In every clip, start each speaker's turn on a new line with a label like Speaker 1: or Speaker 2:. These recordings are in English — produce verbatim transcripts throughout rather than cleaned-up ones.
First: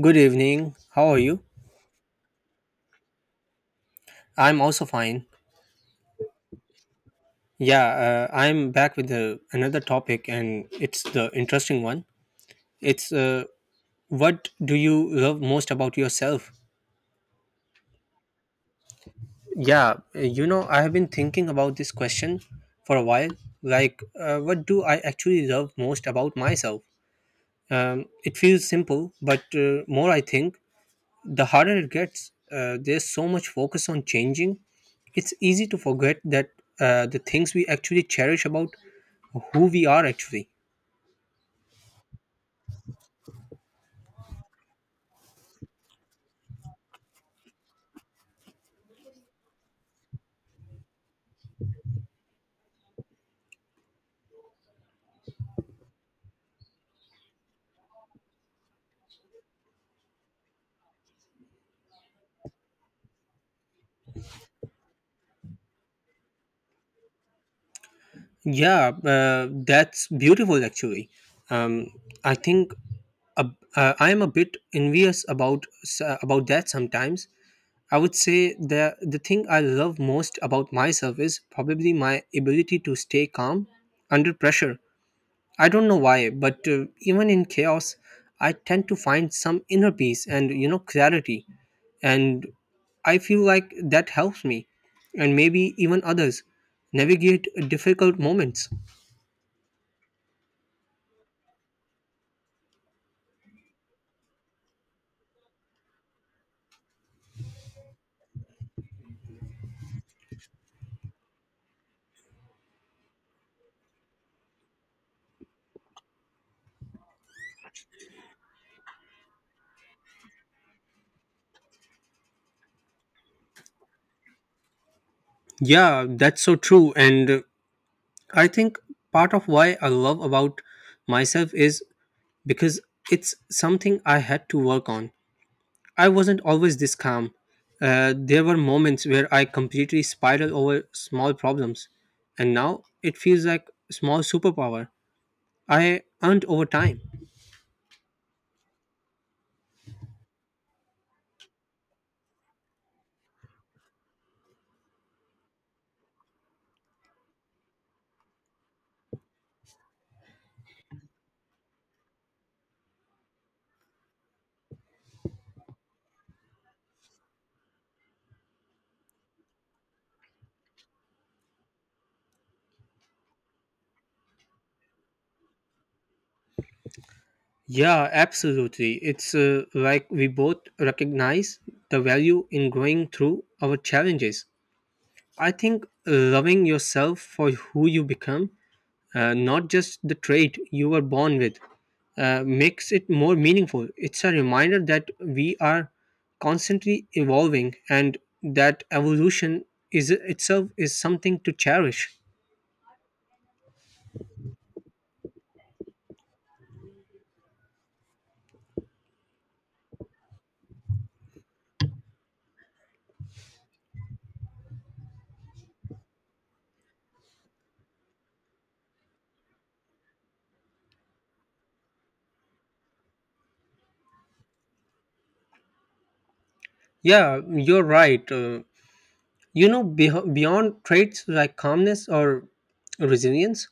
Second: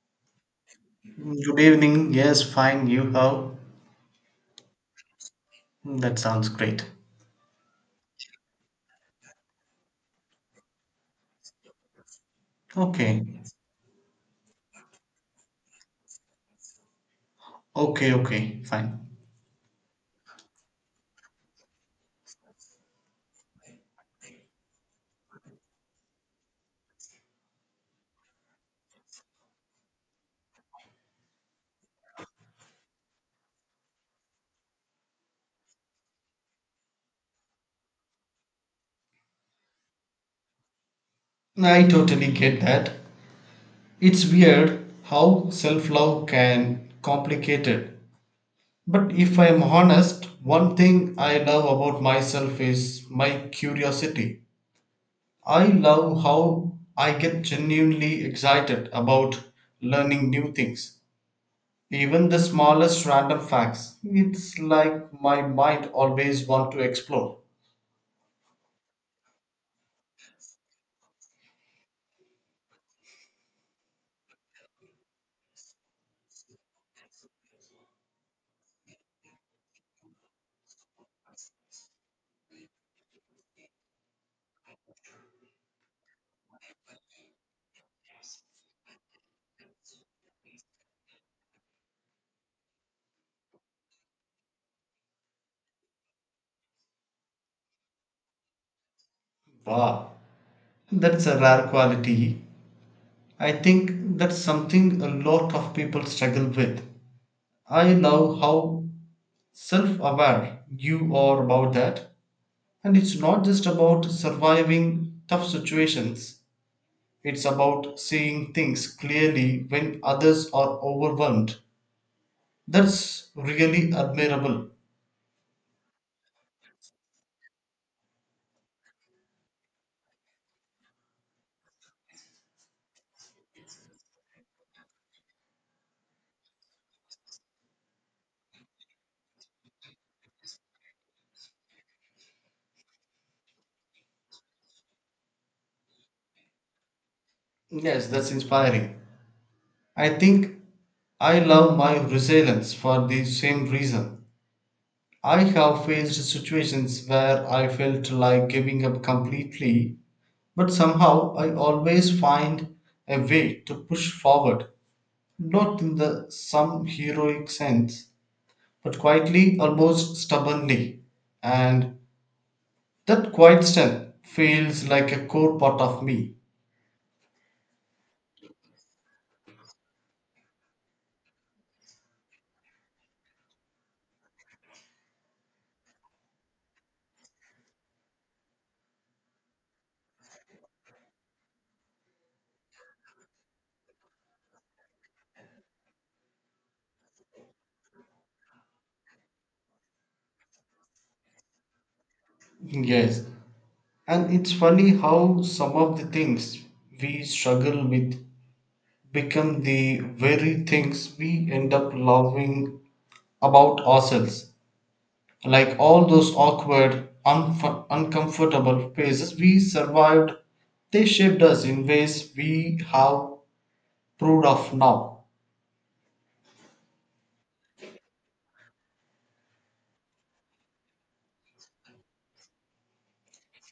Speaker 1: Good evening. How are you?
Speaker 2: Good evening. Yes, fine. You how?
Speaker 1: I'm also fine.
Speaker 2: That sounds great.
Speaker 1: Yeah, uh, I'm back with uh, another topic, and it's the interesting one. It's
Speaker 2: Okay.
Speaker 1: uh, what do you love most about yourself?
Speaker 2: Okay, okay. Fine.
Speaker 1: Yeah, uh, you know, I have been thinking about this question for a while. Like, uh, what do I actually love most about myself? Um, it feels simple, but uh, more I think, the harder it gets. Uh, there's so much focus on changing, it's easy to forget that uh, the things we actually cherish about who we are actually.
Speaker 2: I totally get that. It's weird how self-love can complicate it. But if I'm honest, one thing I love about myself is my curiosity. I love how I get genuinely excited about learning new things. Even the smallest random facts. It's like my mind always wants to explore.
Speaker 1: Yeah, uh, that's beautiful actually. Um, I think a, uh, I am a bit envious about s- uh, about that sometimes. I would say the the thing I love most about myself is probably my ability to stay calm under pressure. I don't know why, but uh, even in chaos, I tend to find some inner peace and, you know, clarity, and I feel like that helps me, and maybe even others, navigate difficult moments.
Speaker 2: Wow, that's a rare quality. I think that's something a lot of people struggle with. I love how self aware you are about that. And it's not just about surviving tough situations, it's about seeing things clearly when others are overwhelmed. That's really admirable.
Speaker 1: Yeah, that's so true, and uh, I think part of why I love about myself is because it's something I had to work on. I wasn't always this calm. Uh, there were moments where I completely spiraled over small problems, and now it feels like a small superpower I earned over time.
Speaker 2: Yes, that's inspiring. I think I love my resilience for the same reason. I have faced situations where I felt like giving up completely, but somehow I always find a way to push forward, not in the some heroic sense, but quietly, almost stubbornly. And that quiet strength feels like a core part of me.
Speaker 1: Yeah, absolutely. It's uh, like we both recognize the value in going through our challenges. I think loving yourself for who you become, uh, not just the trait you were born with, uh, makes it more meaningful. It's a reminder that we are constantly evolving, and that evolution is itself is something to cherish.
Speaker 2: Yes. And it's funny how some of the things we struggle with become the very things we end up loving about ourselves. Like all those awkward, unf- uncomfortable phases we survived, they shaped us in ways we have proved of now.
Speaker 1: Yeah, you're right. Uh, you know, beh- beyond traits like calmness or resilience,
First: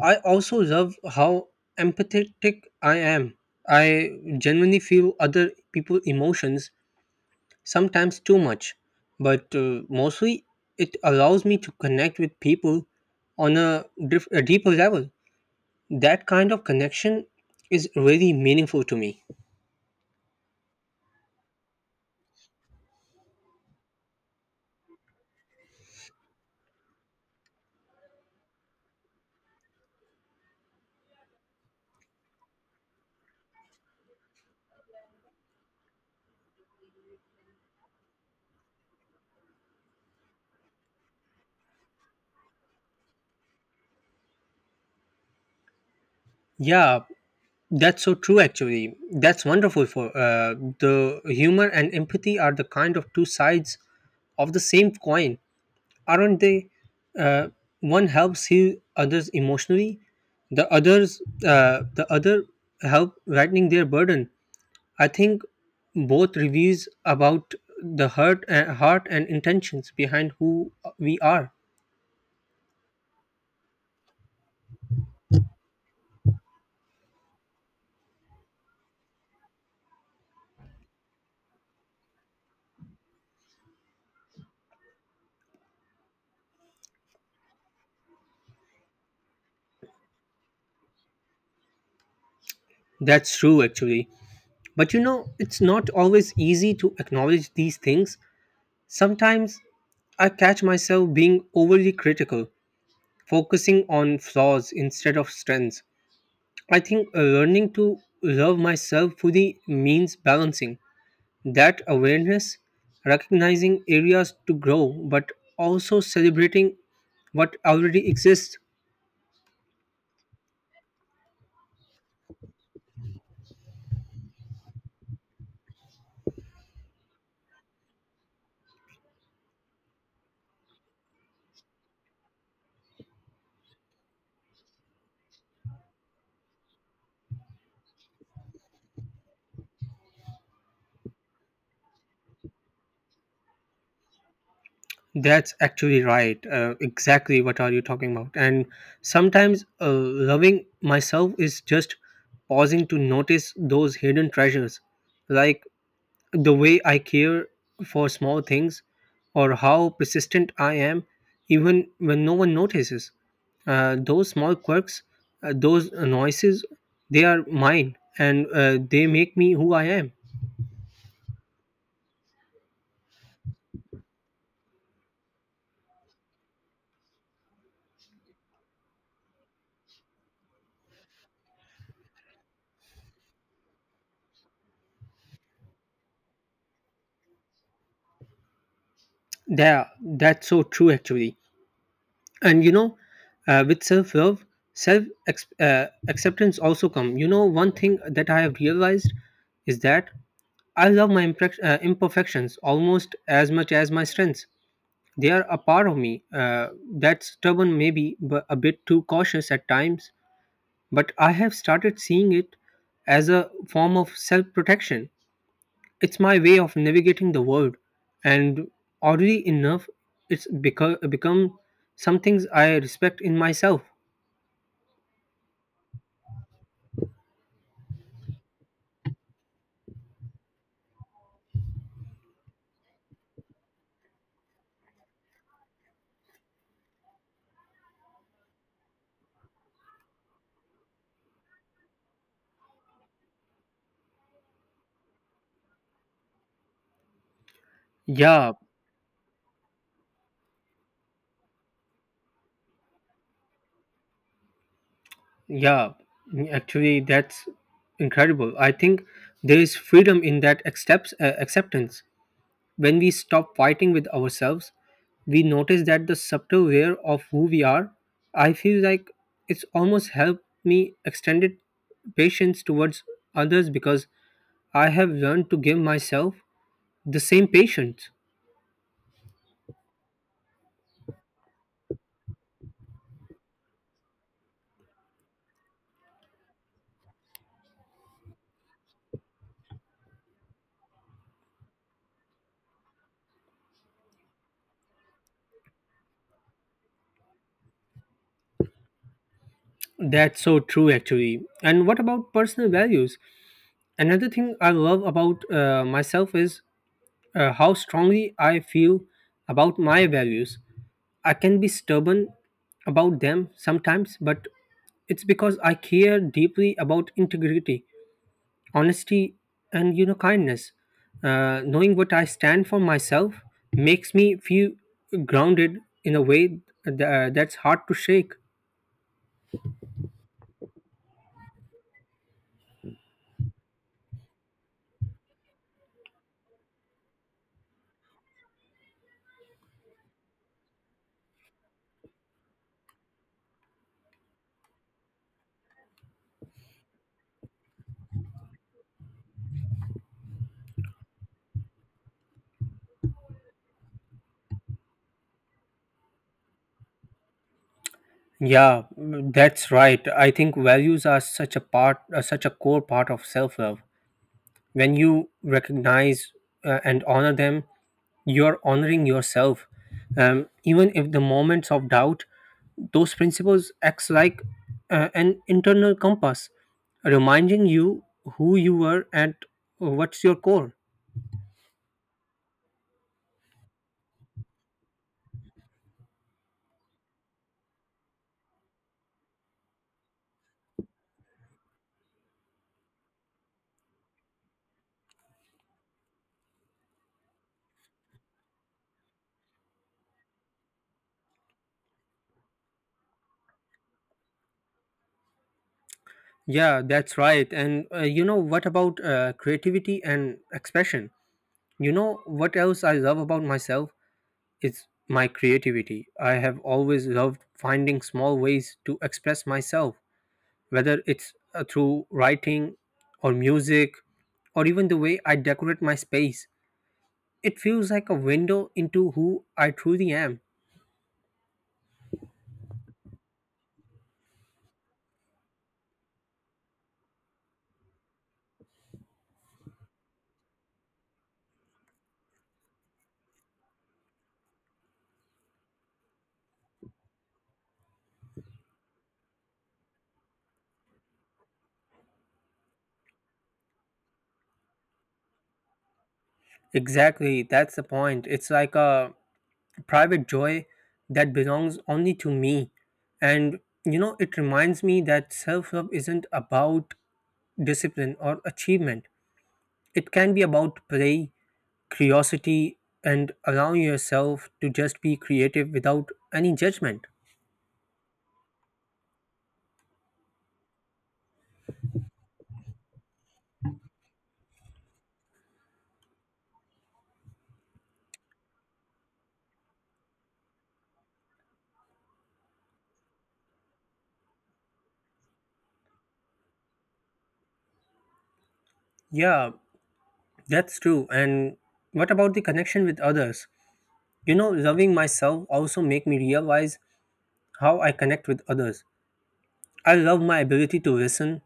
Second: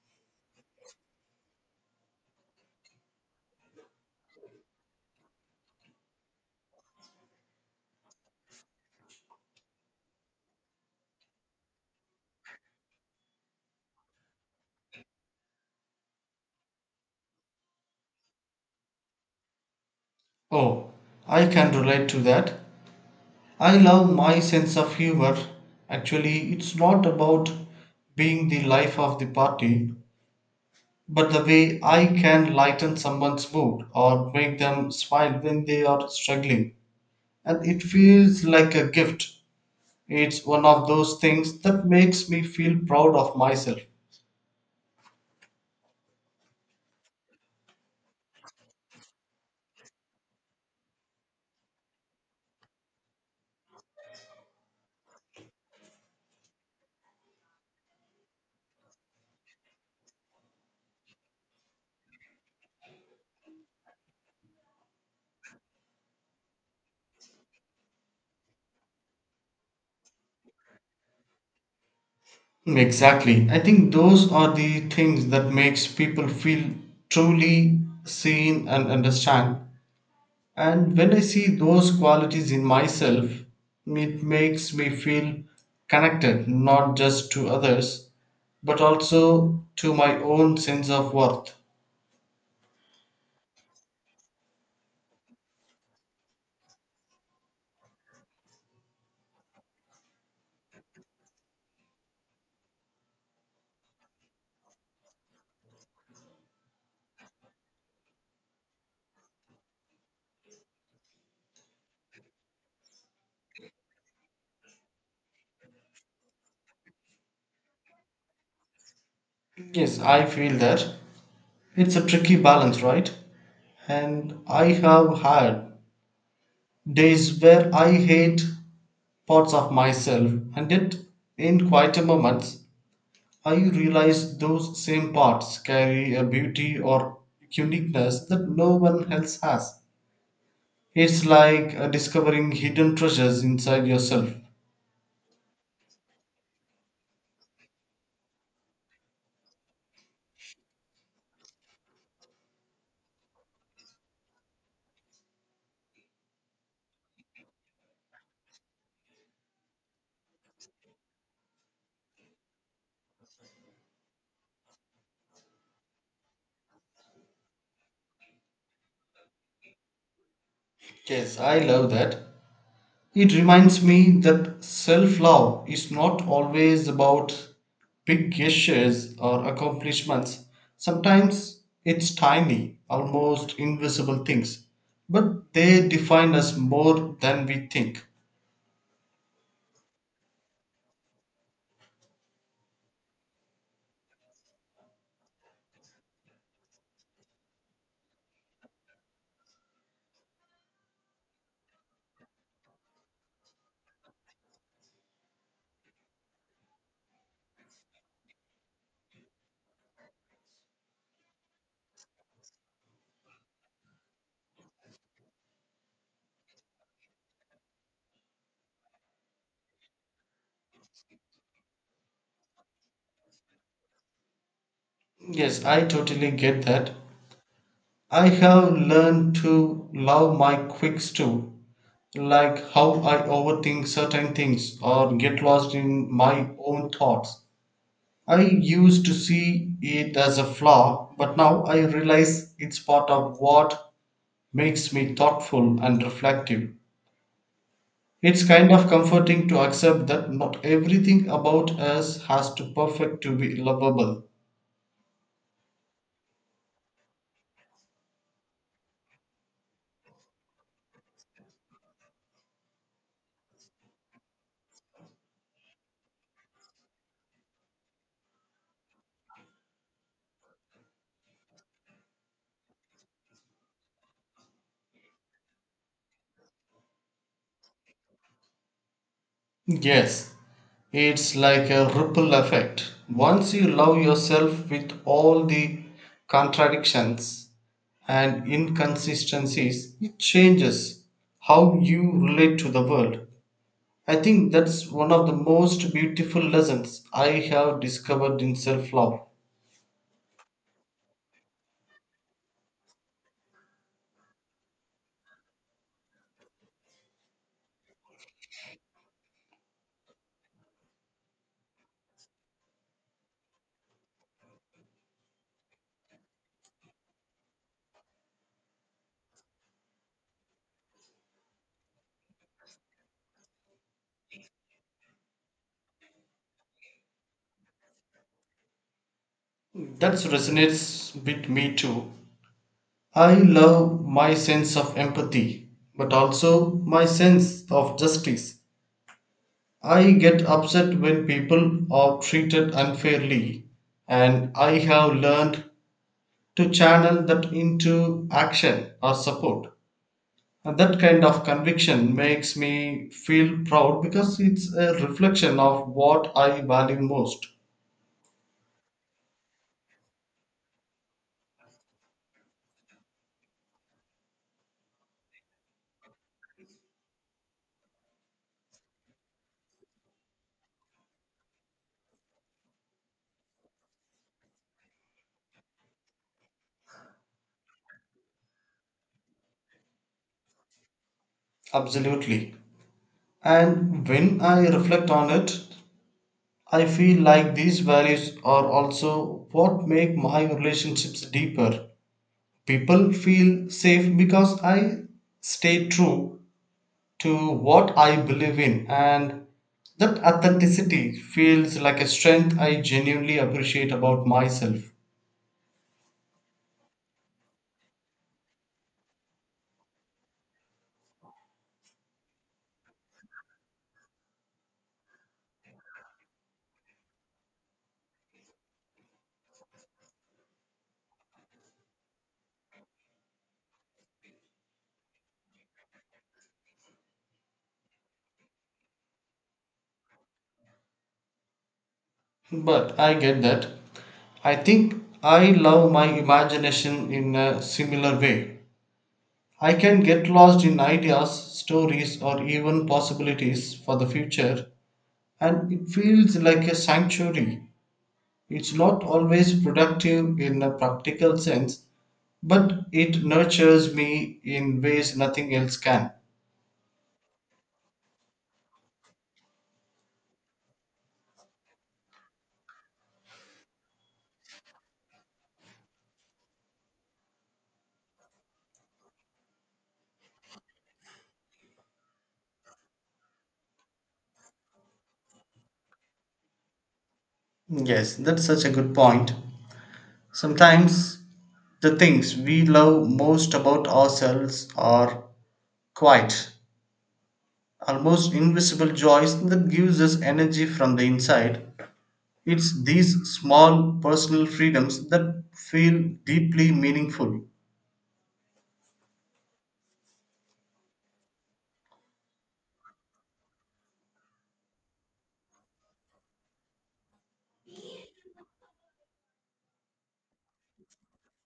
Speaker 1: I also love how empathetic I am. I genuinely feel other people's emotions sometimes too much, but uh, mostly it allows me to connect with people on a, diff- a deeper level. That kind of connection is really meaningful to me.
Speaker 2: Oh, I can relate to that. I love my sense of humor. Actually, it's not about being the life of the party, but the way I can lighten someone's mood or make them smile when they are struggling. And it feels like a gift. It's one of those things that makes me feel proud of myself.
Speaker 1: Yeah, that's so true actually. That's wonderful. For uh, the humor and empathy are the kind of two sides of the same coin, aren't they? Uh, One helps heal others emotionally, the others uh, the other help lightening their burden. I think both reveals about the heart and heart and intentions behind who we are.
Speaker 2: Hmm, exactly. I think those are the things that makes people feel truly seen and understand. And when I see those qualities in myself, it makes me feel connected not just to others, but also to my own sense of worth.
Speaker 1: That's true actually. But you know, it's not always easy to acknowledge these things. Sometimes I catch myself being overly critical, focusing on flaws instead of strengths. I think learning to love myself fully means balancing that awareness, recognizing areas to grow, but also celebrating what already exists.
Speaker 2: Yes, I feel that. It's a tricky balance, right? And I have had days where I hate parts of myself, and yet in quieter moments I realize those same parts carry a beauty or uniqueness that no one else has. It's like uh, discovering hidden treasures inside yourself.
Speaker 1: That's actually right. Uh, exactly what are you talking about. And sometimes uh, loving myself is just pausing to notice those hidden treasures, like the way I care for small things or how persistent I am, even when no one notices. Uh, those small quirks, uh, those noises, they are mine, and uh, they make me who I am.
Speaker 2: Yes, I love that. It reminds me that self love is not always about big gestures or accomplishments. Sometimes it's tiny, almost invisible things, but they define us more than we think.
Speaker 1: Yeah, that's so true actually. And you know, uh, with self love, self ex- uh, acceptance also come. You know, one thing that I have realized is that I love my imperfec- uh, imperfections almost as much as my strengths. They are a part of me uh, that's stubborn, maybe, but a bit too cautious at times. But I have started seeing it as a form of self protection. It's my way of navigating the world. And oddly enough, it's beco- become some things I respect in myself.
Speaker 2: Yes, I totally get that. I have learned to love my quirks too, like how I overthink certain things or get lost in my own thoughts. I used to see it as a flaw, but now I realize it's part of what makes me thoughtful and reflective. It's
Speaker 1: Yeah,
Speaker 2: kind of comforting to accept that not everything about us has to perfect to be lovable.
Speaker 1: yeah. Actually, that's incredible. I think there is freedom in that accepts, uh, acceptance. When we stop fighting with ourselves, we notice that the subtle layer of who we are. I feel like it's almost helped me extended patience towards others because I have learned to give myself the same patience.
Speaker 2: Yes, it's like a ripple effect. Once you love yourself with all the contradictions and inconsistencies, it changes how you relate to the world. I think that's one of the most beautiful lessons I have discovered in self love.
Speaker 1: That's so true, actually. And what about personal values? Another thing I love about uh, myself is uh, how strongly I feel about my values. I can be stubborn about them sometimes, but it's because I care deeply about integrity, honesty, and, you know, kindness. Uh, knowing what I stand for myself makes me feel grounded in a way th- uh, that's hard to shake.
Speaker 2: That resonates with me too. I love my sense of empathy, but also my sense of justice. I get upset when people are treated unfairly, and I have learned to channel that into action or support. And that kind of conviction makes me feel proud because it's a reflection of what I value most.
Speaker 1: Yeah, that's right. I think values are such a part, uh, such a core part of self-love. When you recognize uh, and honor them, you're honoring yourself. Um, even if the moments of doubt, those principles acts like uh, an internal compass reminding you who you were and what's your core.
Speaker 2: Absolutely. And when I reflect on it, I feel like these values are also what make my relationships deeper. People feel safe because I stay true to what I believe in, and that authenticity feels like a strength I genuinely appreciate about myself.
Speaker 1: Yeah, that's right, and uh, you know, what about uh, creativity and expression? You know what else I love about myself is my creativity. I have always loved finding small ways to express myself, whether it's uh, through writing or music or even the way I decorate my space. It feels like a window into who I truly am.
Speaker 2: But I get that. I think I love my imagination in a similar way. I can get lost in ideas, stories, or even possibilities for the future, and it feels like a sanctuary. It's not always productive in a practical sense, but it nurtures me in ways nothing else can.
Speaker 1: Exactly, that's the point. It's like a private joy that belongs only to me. And you know, it reminds me that self love isn't about discipline or achievement, it can be about play, curiosity, and allowing yourself to just be creative without any judgment.
Speaker 2: Yes, that's such a good point. Sometimes the things we love most about ourselves are quiet, almost invisible joys that gives us energy from the inside. It's these small personal freedoms that feel deeply meaningful.
Speaker 1: Yeah, that's true. And what about the connection with others? You know, loving myself also make me realize how I connect with others. I love my ability to listen,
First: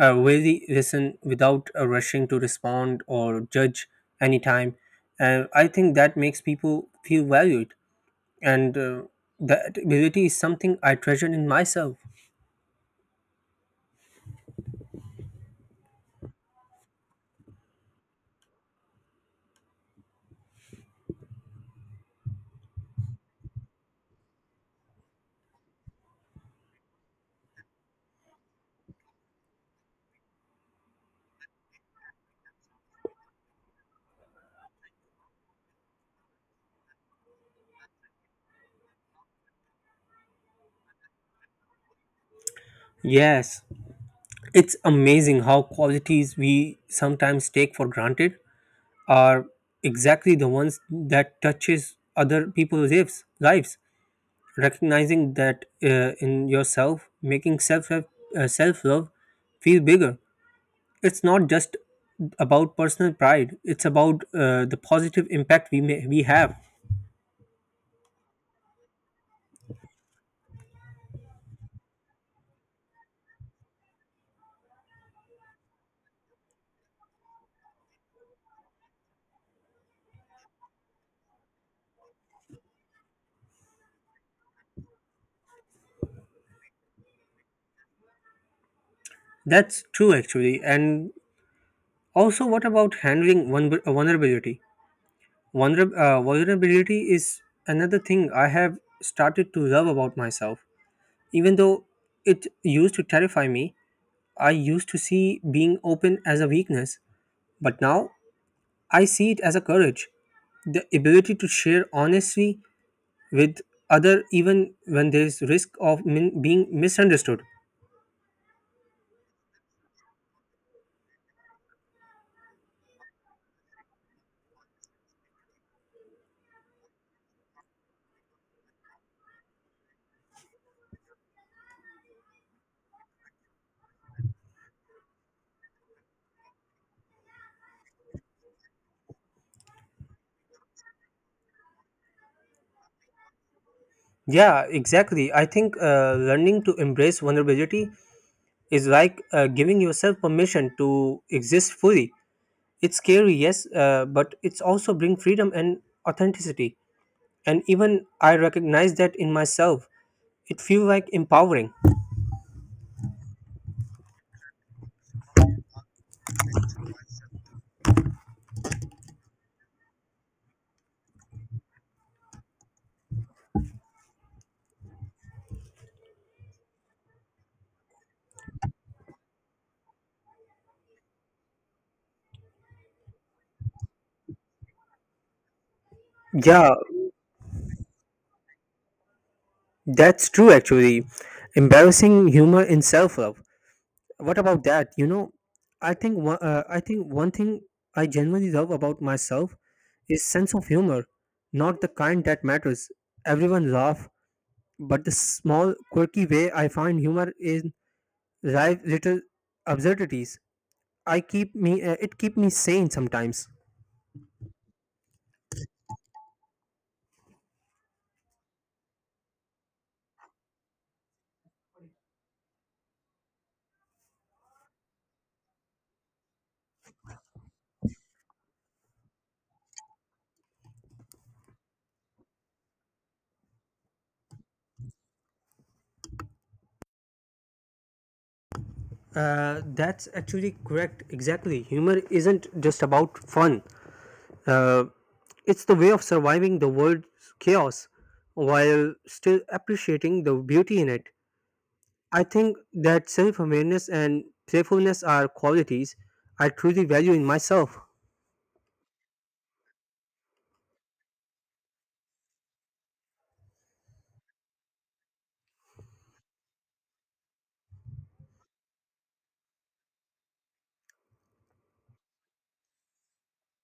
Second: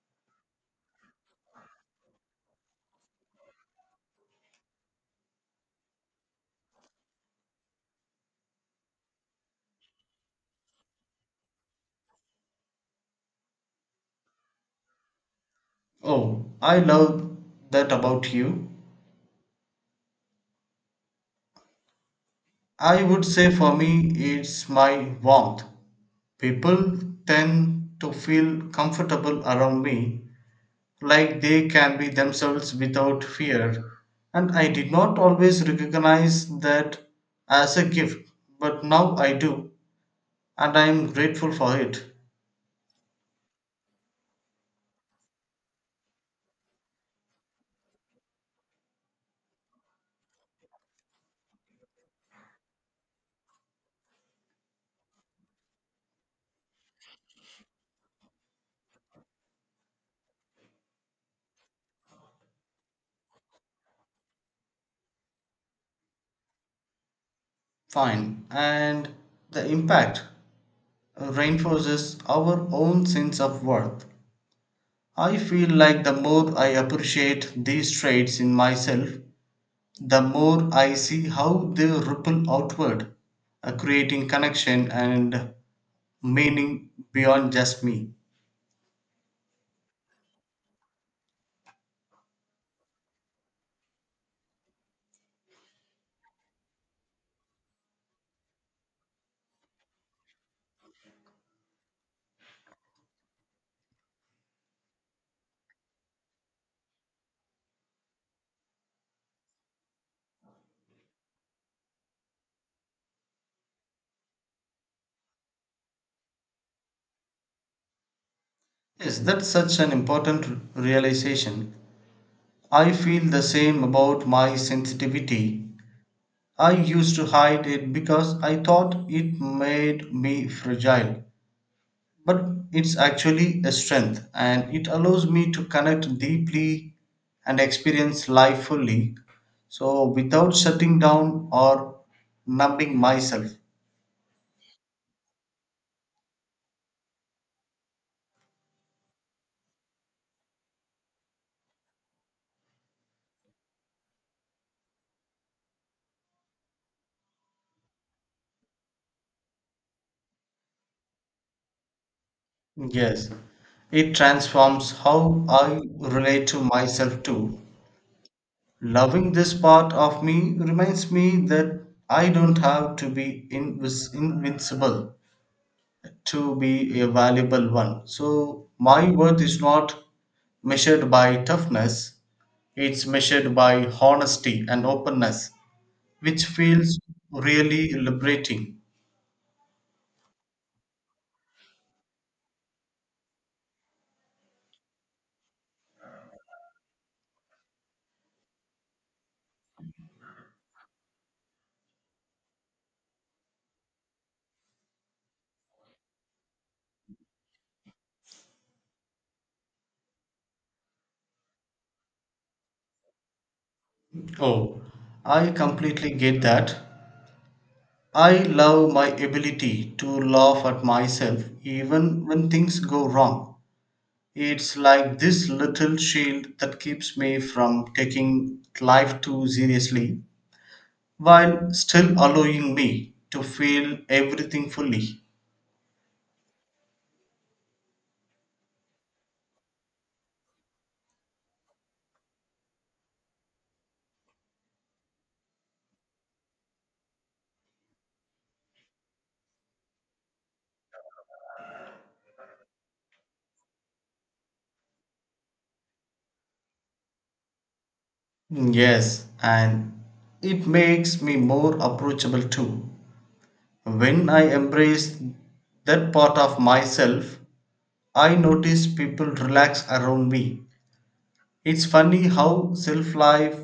Speaker 1: uh, really listen without uh, rushing to respond or judge anytime. And I think that makes people feel valued. And uh, that ability is something I treasure in myself.
Speaker 2: Oh, I love that about you. I would say for me it's my warmth. People tend to feel comfortable around me, like they can be themselves without fear, and I did not always recognize that as a gift, but now I do, and I'm grateful for it.
Speaker 1: Yes, it's amazing how qualities we sometimes take for granted are exactly the ones that touches other people's lives lives recognizing that uh, in yourself making self uh, self love feel bigger. It's not just about personal pride, it's about uh, the positive impact we may we have.
Speaker 2: Fine. And the impact reinforces our own sense of worth. I feel like the more I appreciate these traits in myself, the more I see how they ripple outward, uh, creating connection and meaning beyond just me.
Speaker 1: That's true actually. And also, what about handling one vulnerability? Vulner- uh, vulnerability is another thing I have started to love about myself, even though it used to terrify me. I used to see being open as a weakness, but now I see it as a courage. The ability to share honestly with other even when there's risk of min- being misunderstood.
Speaker 2: Yes, that's such an important realization. I feel the same about my sensitivity. I used to hide it because I thought it made me fragile, but it's actually a strength and it allows me to connect deeply and experience life fully. So, without shutting down or numbing myself.
Speaker 1: Yeah, exactly. I think uh, learning to embrace vulnerability is like uh, giving yourself permission to exist fully. It's scary, yes, uh, but it's also bring freedom and authenticity. And even I recognize that in myself. It feels like empowering.
Speaker 2: Yes, it transforms how I relate to myself too. Loving this part of me reminds me that I don't have to be invis- invincible to be a valuable one. So, my worth is not measured by toughness, it's measured by honesty and openness, which
Speaker 1: Yeah,
Speaker 2: feels really liberating.
Speaker 1: that's true, actually. Embarrassing humor in self-love. What about that? You know, I think one, uh, I think one thing I genuinely love about myself is sense of humor, not the kind that matters. Everyone laugh, but the small quirky way I find humor in live little absurdities. I keep me uh, it keep me sane sometimes.
Speaker 2: Oh, I completely get that. I love my ability to laugh at myself even when things go wrong. It's like this little shield that keeps me from taking life too seriously, while still allowing me to feel everything fully.
Speaker 1: Uh, that's actually correct. Exactly, humor isn't just about fun. Uh, it's the way of surviving the world's chaos while still appreciating the beauty in it. I think that self awareness and playfulness are qualities I truly value in myself.
Speaker 2: Yes, and it makes me more approachable too. When I embrace that part of myself, I notice people relax around me. It's funny how self life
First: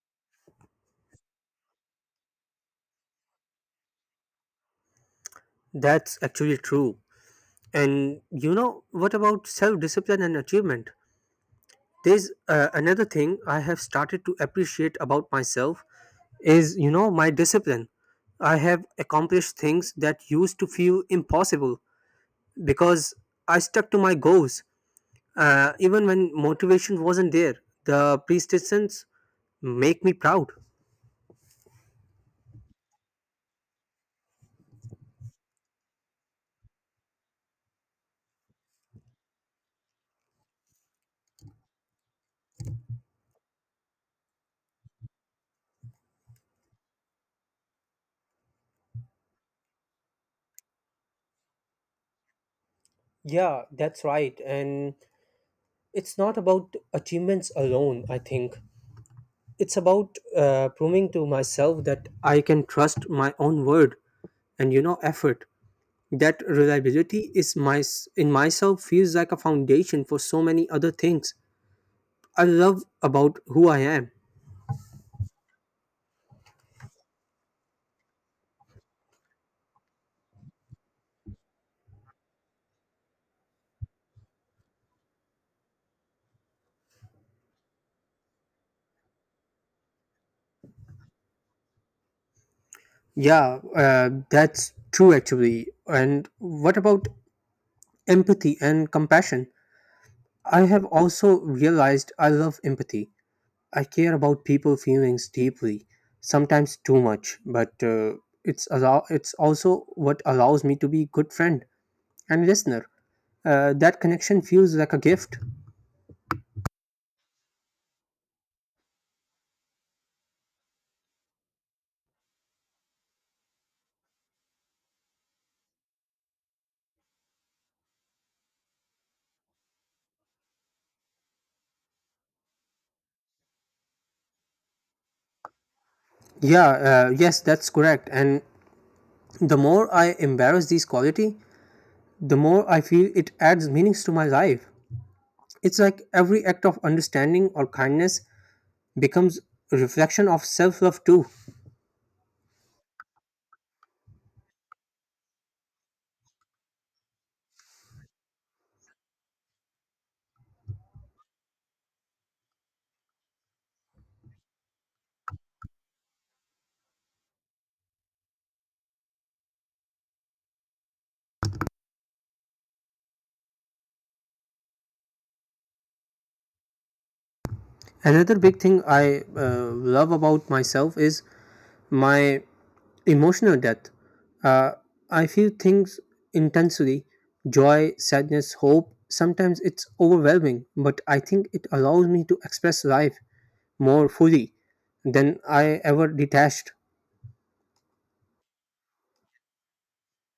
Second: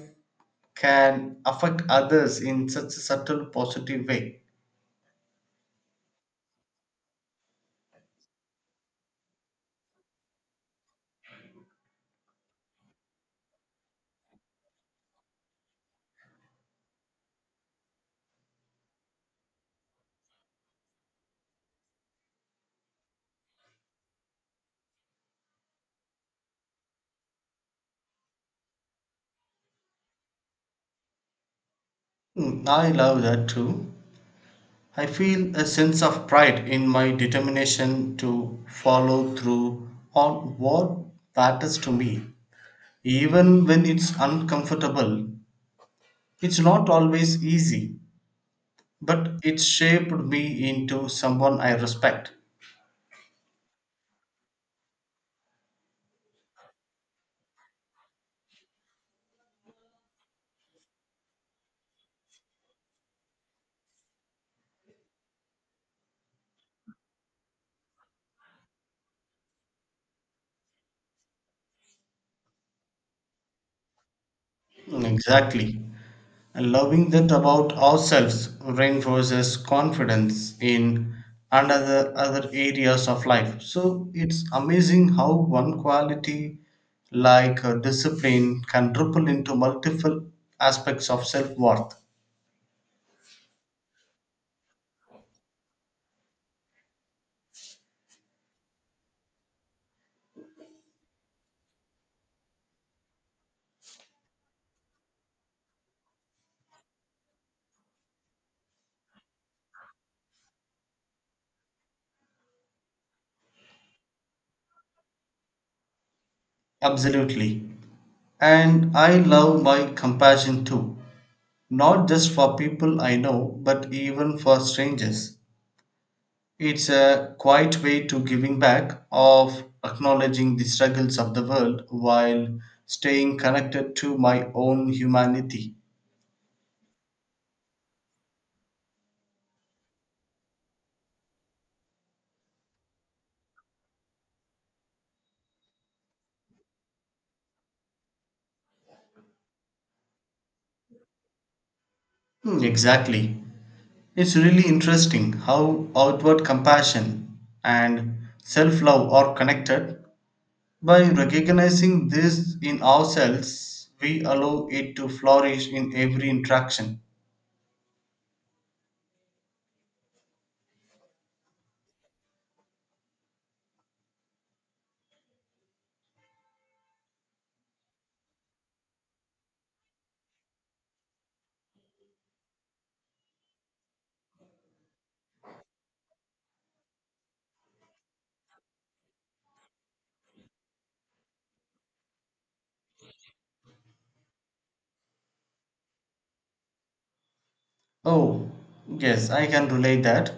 Speaker 2: can affect others in such a subtle positive way.
Speaker 1: That's actually true. And you know, what about self discipline and achievement? There's uh, another thing I have started to appreciate about myself is, you know, my discipline. I have accomplished things that used to feel impossible because I stuck to my goals uh, even when motivation wasn't there. The persistence make me proud.
Speaker 2: Mm, I love that too. I feel a sense of pride in my determination to follow through on what matters to me, even when it's uncomfortable. It's not always easy, but it shaped me into someone I respect.
Speaker 1: Yeah, that's right. And it's not about achievements alone, I think. It's about uh, proving to myself that I can trust my own word and, you know, effort. That reliability is my in myself feels like a foundation for so many other things I love about who I am.
Speaker 2: Exactly. Loving that about ourselves reinforces confidence in and other, other areas of life. So it's amazing how one quality like uh, discipline can ripple into multiple aspects of self worth.
Speaker 1: Yeah, uh, that's true actually. And what about empathy and compassion? I have also realized I love empathy. I care about people's feelings deeply, sometimes too much, but uh, it's allow it's also what allows me to be good friend and listener. Uh, that connection feels like a gift.
Speaker 2: Absolutely. And I love my compassion too, not just for people I know, but even for strangers. It's a quiet way to giving back, of acknowledging the struggles of the world while staying connected to my own humanity.
Speaker 1: Yeah, uh, yes, that's correct. And the more I embrace this quality, the more I feel it adds meanings to my life. It's like every act of understanding or kindness becomes a reflection of self love too.
Speaker 2: Hmm, exactly. It's really interesting how outward compassion and self love are connected. By recognizing this in ourselves, we allow it to flourish in every interaction.
Speaker 1: Another big thing I uh, love about myself is my emotional depth. Uh, I feel things intensely: joy, sadness, hope. Sometimes it's overwhelming, but I think it allows me to express life more fully than I ever detached.
Speaker 2: Oh, yes, I can relate that.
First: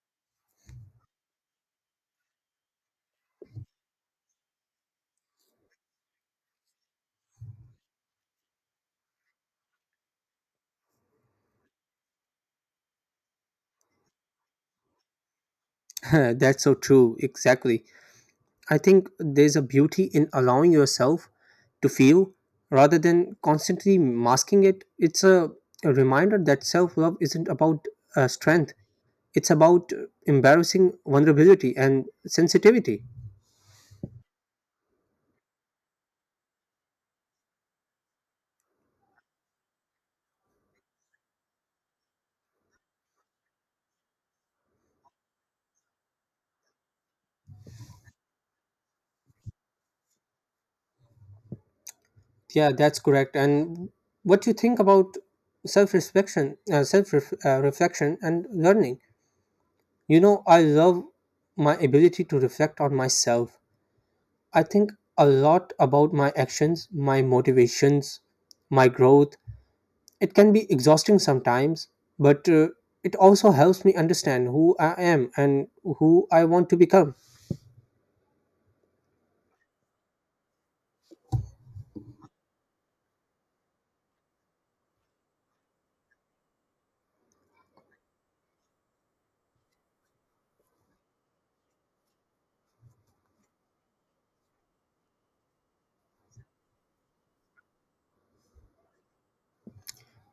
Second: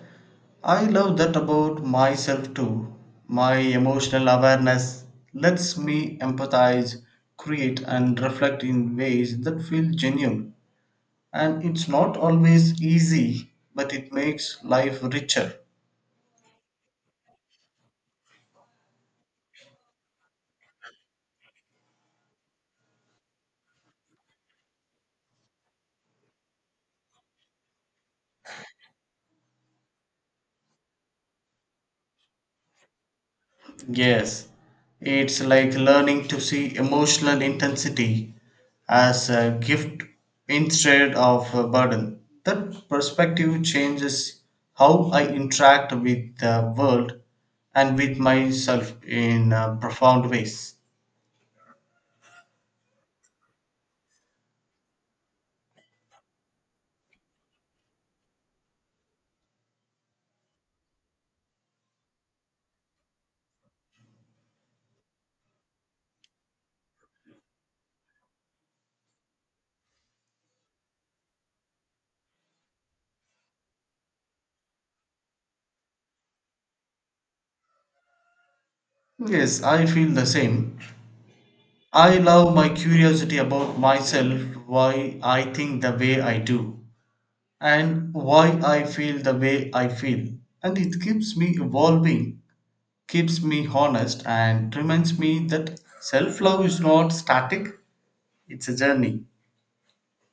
Speaker 2: I love that about myself too. My emotional awareness lets me empathize, create, and reflect in ways that feel genuine. And it's not always easy, but it makes life richer.
Speaker 1: That's so true, exactly. I think there's a beauty in allowing yourself to feel rather than constantly masking it. It's a, a reminder that self love isn't about uh, strength, it's about embarrassing vulnerability and sensitivity.
Speaker 2: Yes, it's like learning to see emotional intensity as a gift instead of a burden. That perspective changes how I interact with the world and with myself in uh, profound ways.
Speaker 1: Yeah, that's correct. And what you think about self reflection, uh, self uh, reflection, and learning? You know, I love my ability to reflect on myself. I think a lot about my actions, my motivations, my growth. It can be exhausting sometimes, but uh, it also helps me understand who I am and who I want to become.
Speaker 2: Yes, I feel the same. I love my curiosity about myself, why I think the way I do, and why I feel the way I feel. And it keeps me evolving, keeps me honest and reminds me that self love is not static, it's a journey.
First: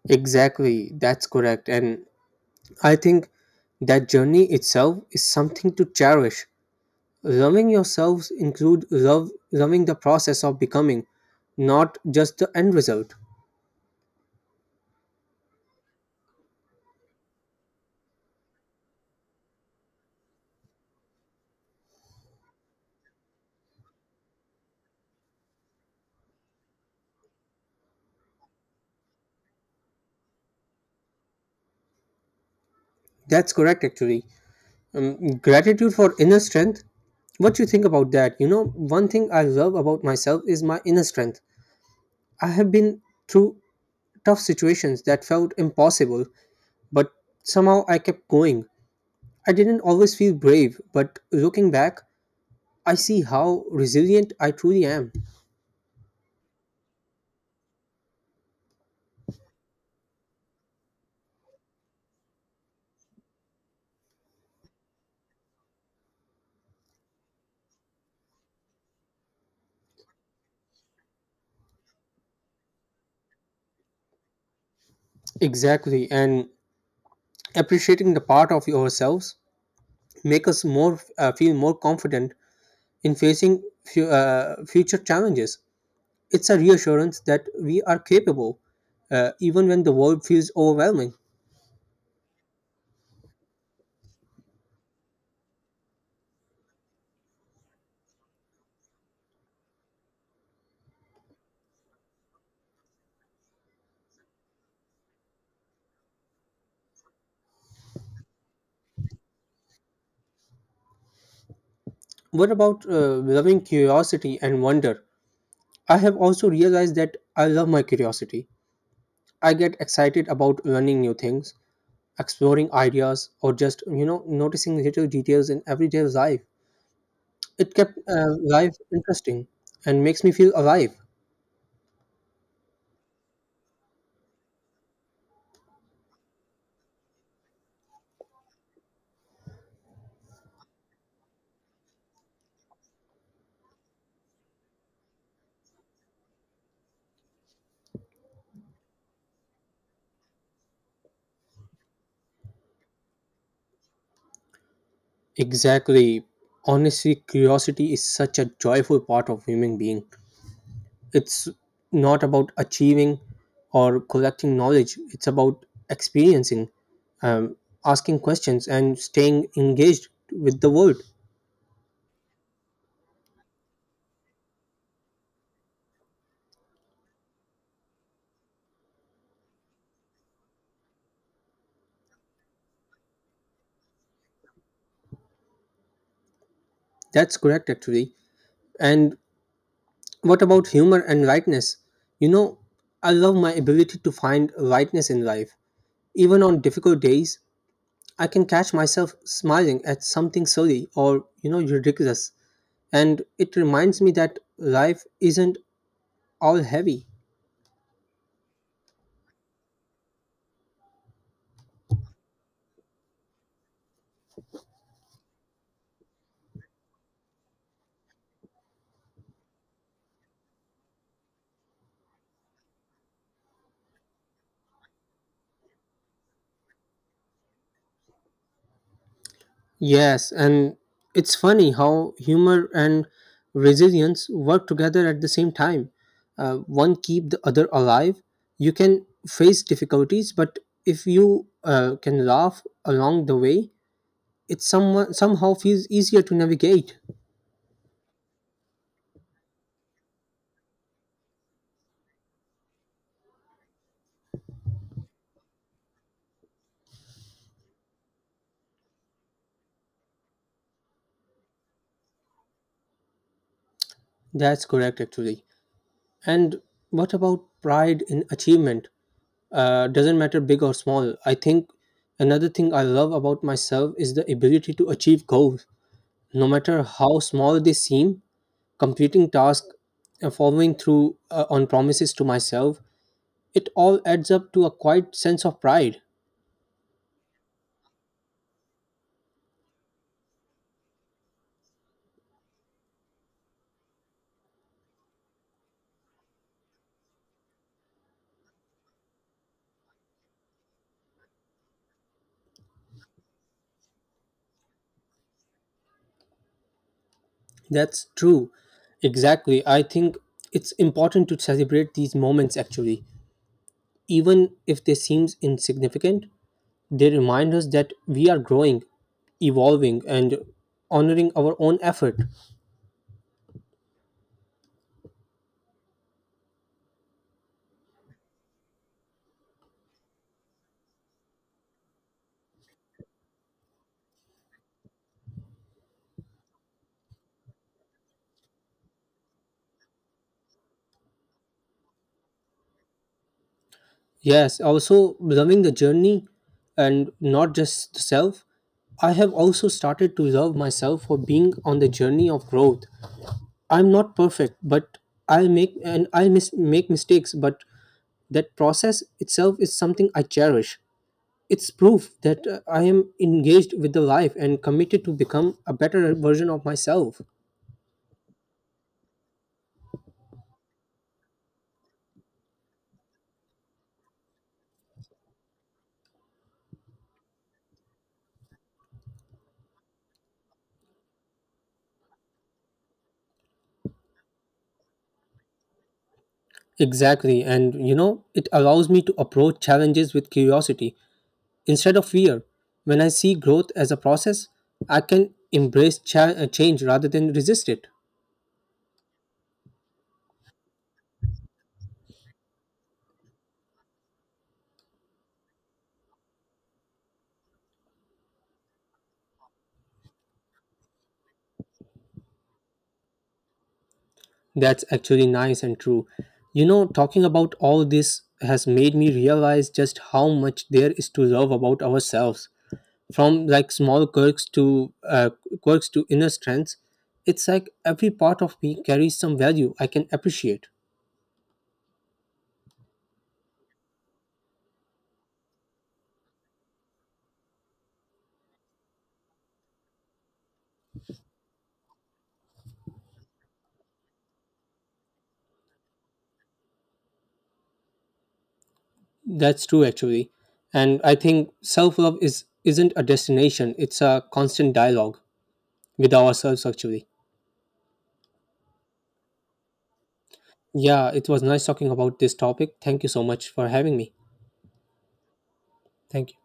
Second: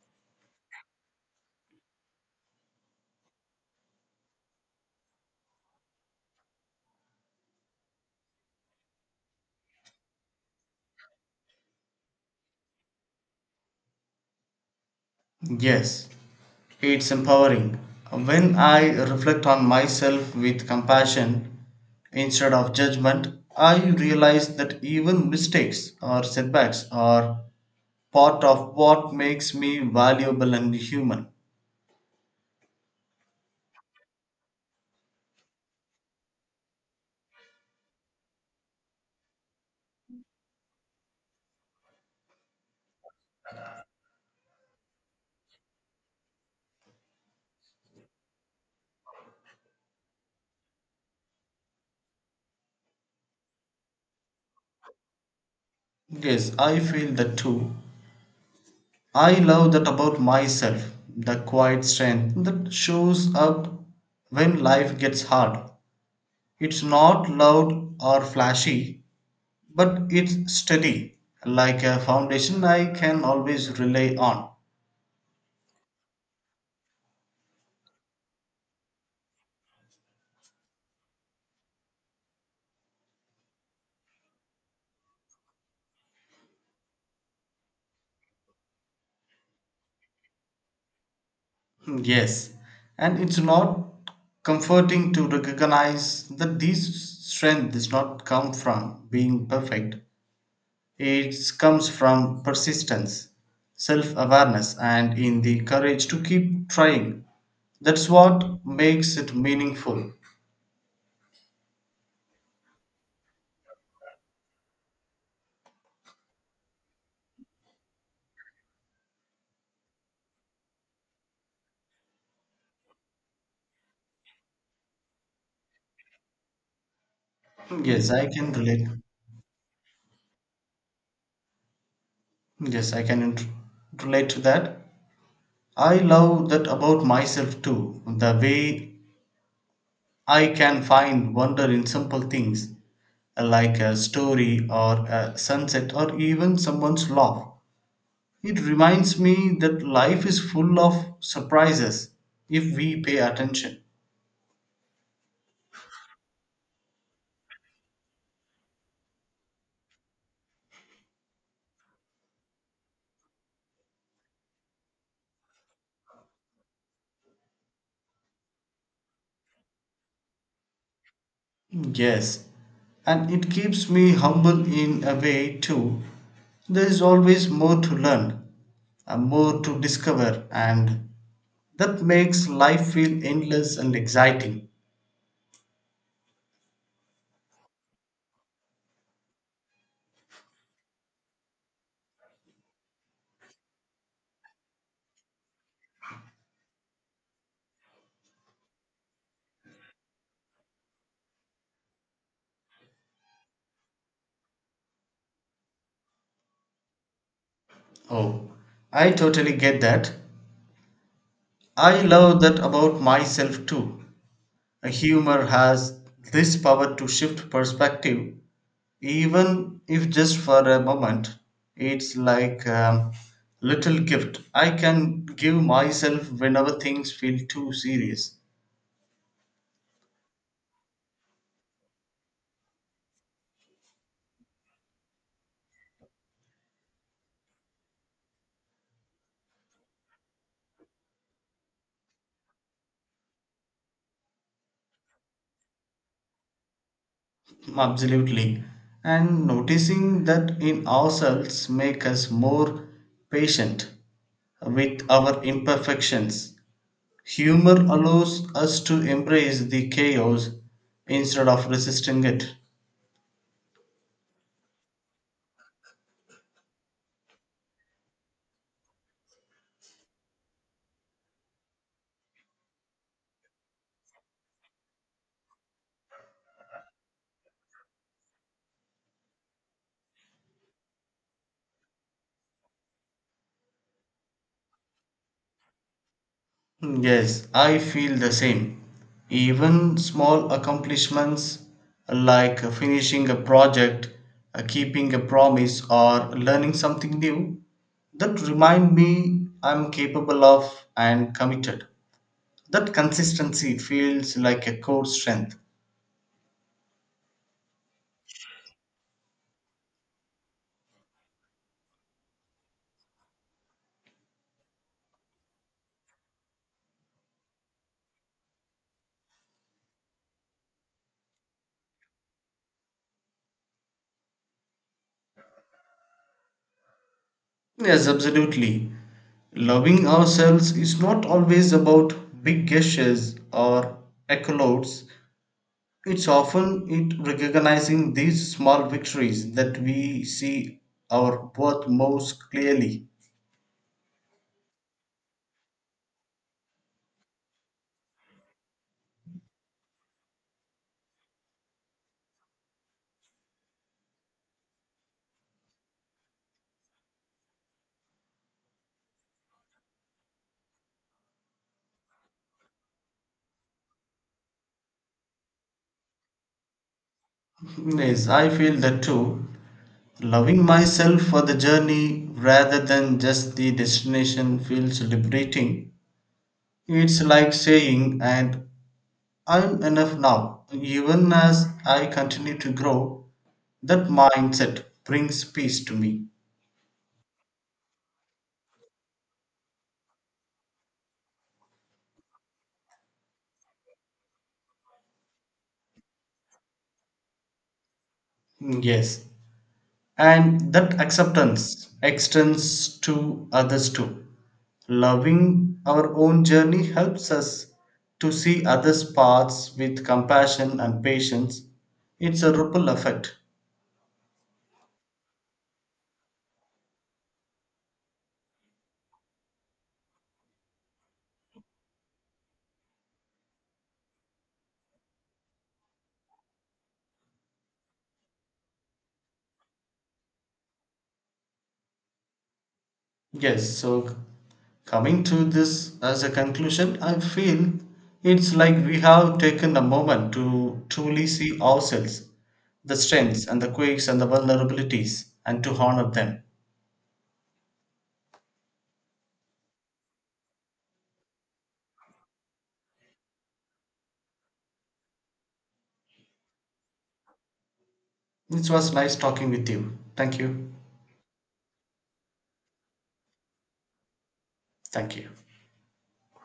Speaker 1: Exactly, that's correct. And I think that journey itself is something to cherish. Loving yourselves include love loving the process of becoming, not just the end result.
Speaker 2: Yes, it's empowering. When I reflect on myself with compassion instead of judgment, I realize that even mistakes or setbacks are part of what makes me valuable and human.
Speaker 1: That's correct actually. Um, gratitude for inner strength. What you think about that? You know, one thing I love about myself is my inner strength. I have been through tough situations that felt impossible, but somehow I kept going. I didn't always feel brave, but looking back, I see how resilient I truly am.
Speaker 2: Yes, I feel that too. I love that about myself, the quiet strength that shows up when life gets hard. It's not loud or flashy, but it's steady, like a foundation I can always rely on.
Speaker 1: Exactly, and appreciating the part of yourselves make us more uh, feel more confident in facing fu- uh, future challenges. It's a reassurance that we are capable, uh, even when the world feels overwhelming.
Speaker 2: Yes, and it's not comforting to recognize that this strength does not come from being perfect. It comes from persistence, self awareness, and in the courage to keep trying. That's what makes it meaningful.
Speaker 1: What about uh, loving curiosity and wonder? I have also realized that I love my curiosity. I get excited about learning new things, exploring ideas, or just you know noticing little details in everyday life. It kept
Speaker 2: Yes, I
Speaker 1: uh,
Speaker 2: can
Speaker 1: life
Speaker 2: relate.
Speaker 1: interesting and makes me feel alive.
Speaker 2: Yes, I can int- relate to that. I love that about myself too. The way I can find wonder in simple things like a story or a sunset or even someone's laugh. It reminds me that life is full of surprises if we pay attention.
Speaker 1: Exactly. Honestly, curiosity is such a joyful part of human being. It's not about achieving or collecting knowledge. It's about experiencing, um, asking questions, and staying engaged with the world.
Speaker 2: Yes, and it keeps me humble in a way too. There is always more to learn, and more to discover, and that makes life feel endless and exciting.
Speaker 1: That's correct, actually. And what about humor and lightness? You know, I love my ability to find lightness in life. Even on difficult days, I can catch myself smiling at something silly or, you know, ridiculous. And it reminds me that life isn't all heavy.
Speaker 2: Oh, I totally get that. I love that about myself too. A humor has this power to shift perspective, even if just for a moment. It's like a little gift I can give myself whenever things feel too serious.
Speaker 1: Yes, and it's funny how humor and resilience work together at the same time. Uh, one keep the other alive. You can face difficulties, but if you uh, can laugh along the way, it some, somehow feels easier to navigate.
Speaker 2: Absolutely, and noticing that in ourselves make us more patient with our imperfections. Humor allows us to embrace the chaos instead of resisting it.
Speaker 1: That's correct, actually. And what about pride in achievement? Uh, doesn't matter big or small. I think another thing I love about myself is the ability to achieve goals, no matter how small they seem. Completing tasks and following through uh, on promises to myself, it all adds up to a quiet sense of pride.
Speaker 2: Yes, I feel the same. Even small accomplishments like finishing a project, uh, keeping a promise, or learning something new, that remind me I'm capable of and committed. That consistency feels like a core strength.
Speaker 1: That's true. Exactly. I think it's important to celebrate these moments actually. Even if they seem insignificant, they remind us that we are growing, evolving, and honoring our own effort.
Speaker 2: Yes, absolutely. Loving ourselves is not always about big gestures or accolades. It's often it recognizing these small victories that we see our worth most clearly.
Speaker 1: Yes, also loving the journey and not just the self. I have also started to love myself for being on the journey of growth. I'm not perfect, but I make and I mis- make mistakes, but that process itself is something I cherish. It's proof that uh, I am engaged with the life and committed to become a better version of myself.
Speaker 2: Yes, I feel that too. Loving myself for the journey rather than just the destination feels liberating. It's like saying, and I'm enough now. Even as I continue to grow, that mindset brings peace to me.
Speaker 1: Exactly, and you know, it allows me to approach challenges with curiosity instead of fear. When I see growth as a process, I can embrace cha- uh, change rather than resist it.
Speaker 2: Yes, and that acceptance extends to others too. Loving our own journey helps us to see others' paths with compassion and patience. It's a ripple effect.
Speaker 1: That's actually nice and true. You know, talking about all this has made me realize just how much there is to love about ourselves, from like small quirks to uh, quirks to inner strengths. It's like every part of me carries some value I can appreciate.
Speaker 2: Yes, so coming to this as a conclusion, I feel it's like we have taken a moment to truly see ourselves, the strengths and the quirks and the vulnerabilities, and to honor them.
Speaker 1: That's true actually, and I think self love is isn't a destination, it's a constant dialogue with ourselves actually.
Speaker 2: It was nice talking with you. Thank you.
Speaker 1: Yeah, it was nice talking about this topic. Thank you so much for having me.
Speaker 2: Thank you.
Speaker 1: Thank you.